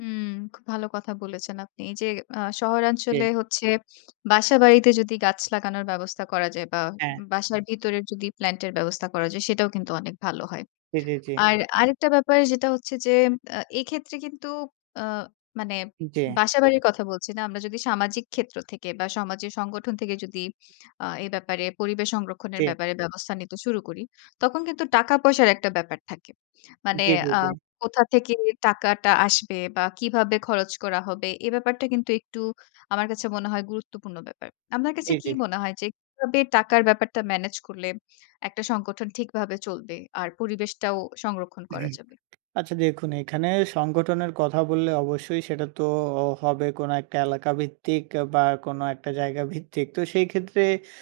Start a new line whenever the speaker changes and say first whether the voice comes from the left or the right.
left: হুম, খুব ভালো কথা বলেছেন আপনি। এই যে আ শহরাঞ্চলে
right: জি।
left: হচ্ছে বাসাবাড়িতে যদি গাছ লাগানোর ব্যবস্থা করা যায় বা
right: হ্যাঁ।
left: বাসার ভিতরে যদি প্ল্যান্ট এর ব্যবস্থা করা যায় সেটাও কিন্তু অনেক ভালো হয়।
right: জি, জি, জি।
left: আর আরেকটা ব্যাপার যেটা হচ্ছে যে আ এক্ষেত্রে কিন্তু আ মানে
right: জি।
left: বাসাবাড়ির কথা বলছি না। আমরা যদি সামাজিক ক্ষেত্র থেকে বা সমাজের সংগঠন থেকে যদি আ এ ব্যাপারে পরিবেশ সংরক্ষণের
right: জি।
left: ব্যাপারে ব্যবস্থা নিতে শুরু করি। তখন কিন্তু টাকা পয়সার একটা ব্যাপার থাকে। মানে
right: জি, জি,
left: আ
right: জি।
left: কোথা থেকে টাকাটা আসবে? বা কিভাবে খরচ করা হবে? এ ব্যাপারটা কিন্তু একটু আমার কাছে মনে হয় গুরুত্বপূর্ণ ব্যাপার। আপনার
right: জি,
left: কাছে কি
right: জি।
left: মনে হয়? যে কিভাবে টাকার ব্যাপারটা মেনেজ করলে একটা সংগঠন ঠিকভাবে চলবে? আর পরিবেশটাও সংরক্ষণ করা যাবে?
right: আচ্ছা দেখুন এখানে সংগঠনের কথা বললে অবশ্যই সেটা তো হবে কোনো একটা এলাকাভিত্তিক বা কোনো একটা জায়গা ভিত্তিক তো সেই ক্ষেত্রে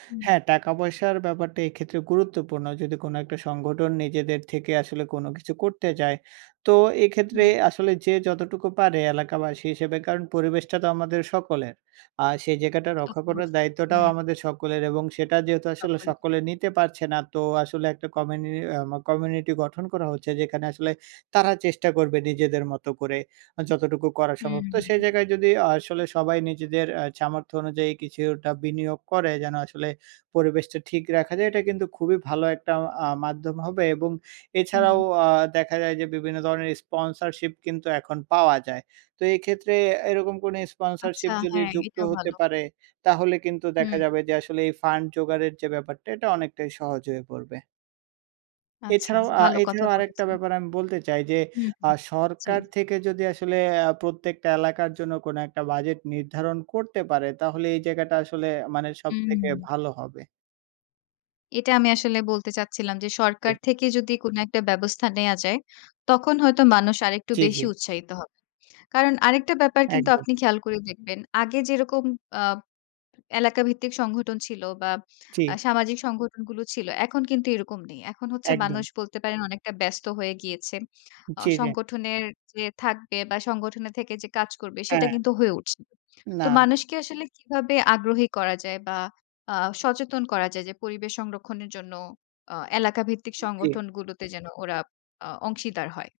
left: হুম।
right: হ্যাঁ, টাকা পয়সার ব্যাপারটা এক্ষেত্রে গুরুত্বপূর্ণ যদি কোনো একটা সংগঠন নিজেদের থেকে আসলে কোনো কিছু করতে যায় তো এক্ষেত্রে
left: হুম।
right: আসলে যে যতটুকু পারে এলাকাবাসী হিসেবে কারণ পরিবেশটা তো আমাদের সকলের। আর সেই জায়গাটা রক্ষা
left: [unintelligible]
right: করার দায়িত্বটাও
left: হুম।
right: আমাদের সকলের এবং সেটা যেহেতু আসলে
left: তখন।
right: সকলে নিতে পারছে না তো আসলে একটা কমিউনি আ কমিউনিটি গঠন করা হচ্ছে যেখানে আসলে তারা চেষ্টা করবে নিজেদের মতো করে যতটুকু করা সম্ভব
left: হুম।
right: তো সেই জায়গায় যদি আসলে সবাই নিজেদের আ সামর্থ্য অনুযায়ী কিছুটা বিনিয়োগ করে যেন আসলে পরিবেশটা ঠিক রাখা যায়। এটা কিন্তু খুবই ভালো একটা অ্যা মাধ্যম হবে এবং এছাড়াও
left: হুম।
right: আ দেখা যায় যে বিভিন্ন ধরনের স্পন্সরশিপ কিন্তু এখন পাওয়া যায়। তো এক্ষেত্রে এরকম কোনো
left: আচ্ছা
right: স্পন্সরশিপ যদি
left: হ্যাঁ,
right: যুক্ত
left: এটা
right: হতে
left: ভালো।
right: পারে তাহলে কিন্তু
left: হুম।
right: দেখা যাবে যে আসলে এই ফান্ড জোগাড়ের যে ব্যাপারটা এটা অনেকটাই সহজ হয়ে পড়বে।
left: আচ্ছা,
right: এছাড়াও, আ
left: ভালো কথা
right: এছাড়াও আরেকটা
left: বলেছেন।
right: ব্যাপার আমি বলতে চাই যে
left: হুম,
right: আ
left: হুম জী।
right: সরকার থেকে যদি আসলে আ প্রত্যেকটা এলাকার জন্য কোন একটা বাজেট নির্ধারণ করতে পারে তাহলে এই জায়গাটা আসলে মানে সবথেকে
left: হুম।
right: ভালো হবে।
left: এটা আমি আসলে বলতে চাচ্ছিলাম যে সরকার থেকে যদি কোন একটা ব্যবস্থা নেয়া যায়, তখন হয়তো মানুষ আরেকটু
right: জি,
left: বেশি
right: জি।
left: উৎসাহিত হবে। কারণ আরেকটা ব্যাপার কিন্তু
right: একদম।
left: আপনি খেয়াল করে দেখবেন। আগে যেরকম আ এলাকাভিত্তিক সংগঠন ছিল বা আ
right: জি।
left: সামাজিক সংগঠনগুলো ছিল এখন কিন্তু এরকম নেই। এখন হচ্ছে
right: একদম।
left: মানুষ বলতে পারেন অনেকটা ব্যস্ত হয়ে গিয়েছে। আ
right: জি।
left: সংগঠনের যে থাকবে বা সংগঠনের থেকে যে কাজ করবে সেটা
right: হ্যাঁ।
left: কিন্তু হয়ে উঠছে না। তো
right: না।
left: মানুষকে আসলে কিভাবে আগ্রহী করা যায় বা আ সচেতন করা যায় যে পরিবেশ সংরক্ষণের জন্য আ এলাকাভিত্তিক
right: জি।
left: সংগঠনগুলোতে যেন ওরা আ অংশীদার হয়?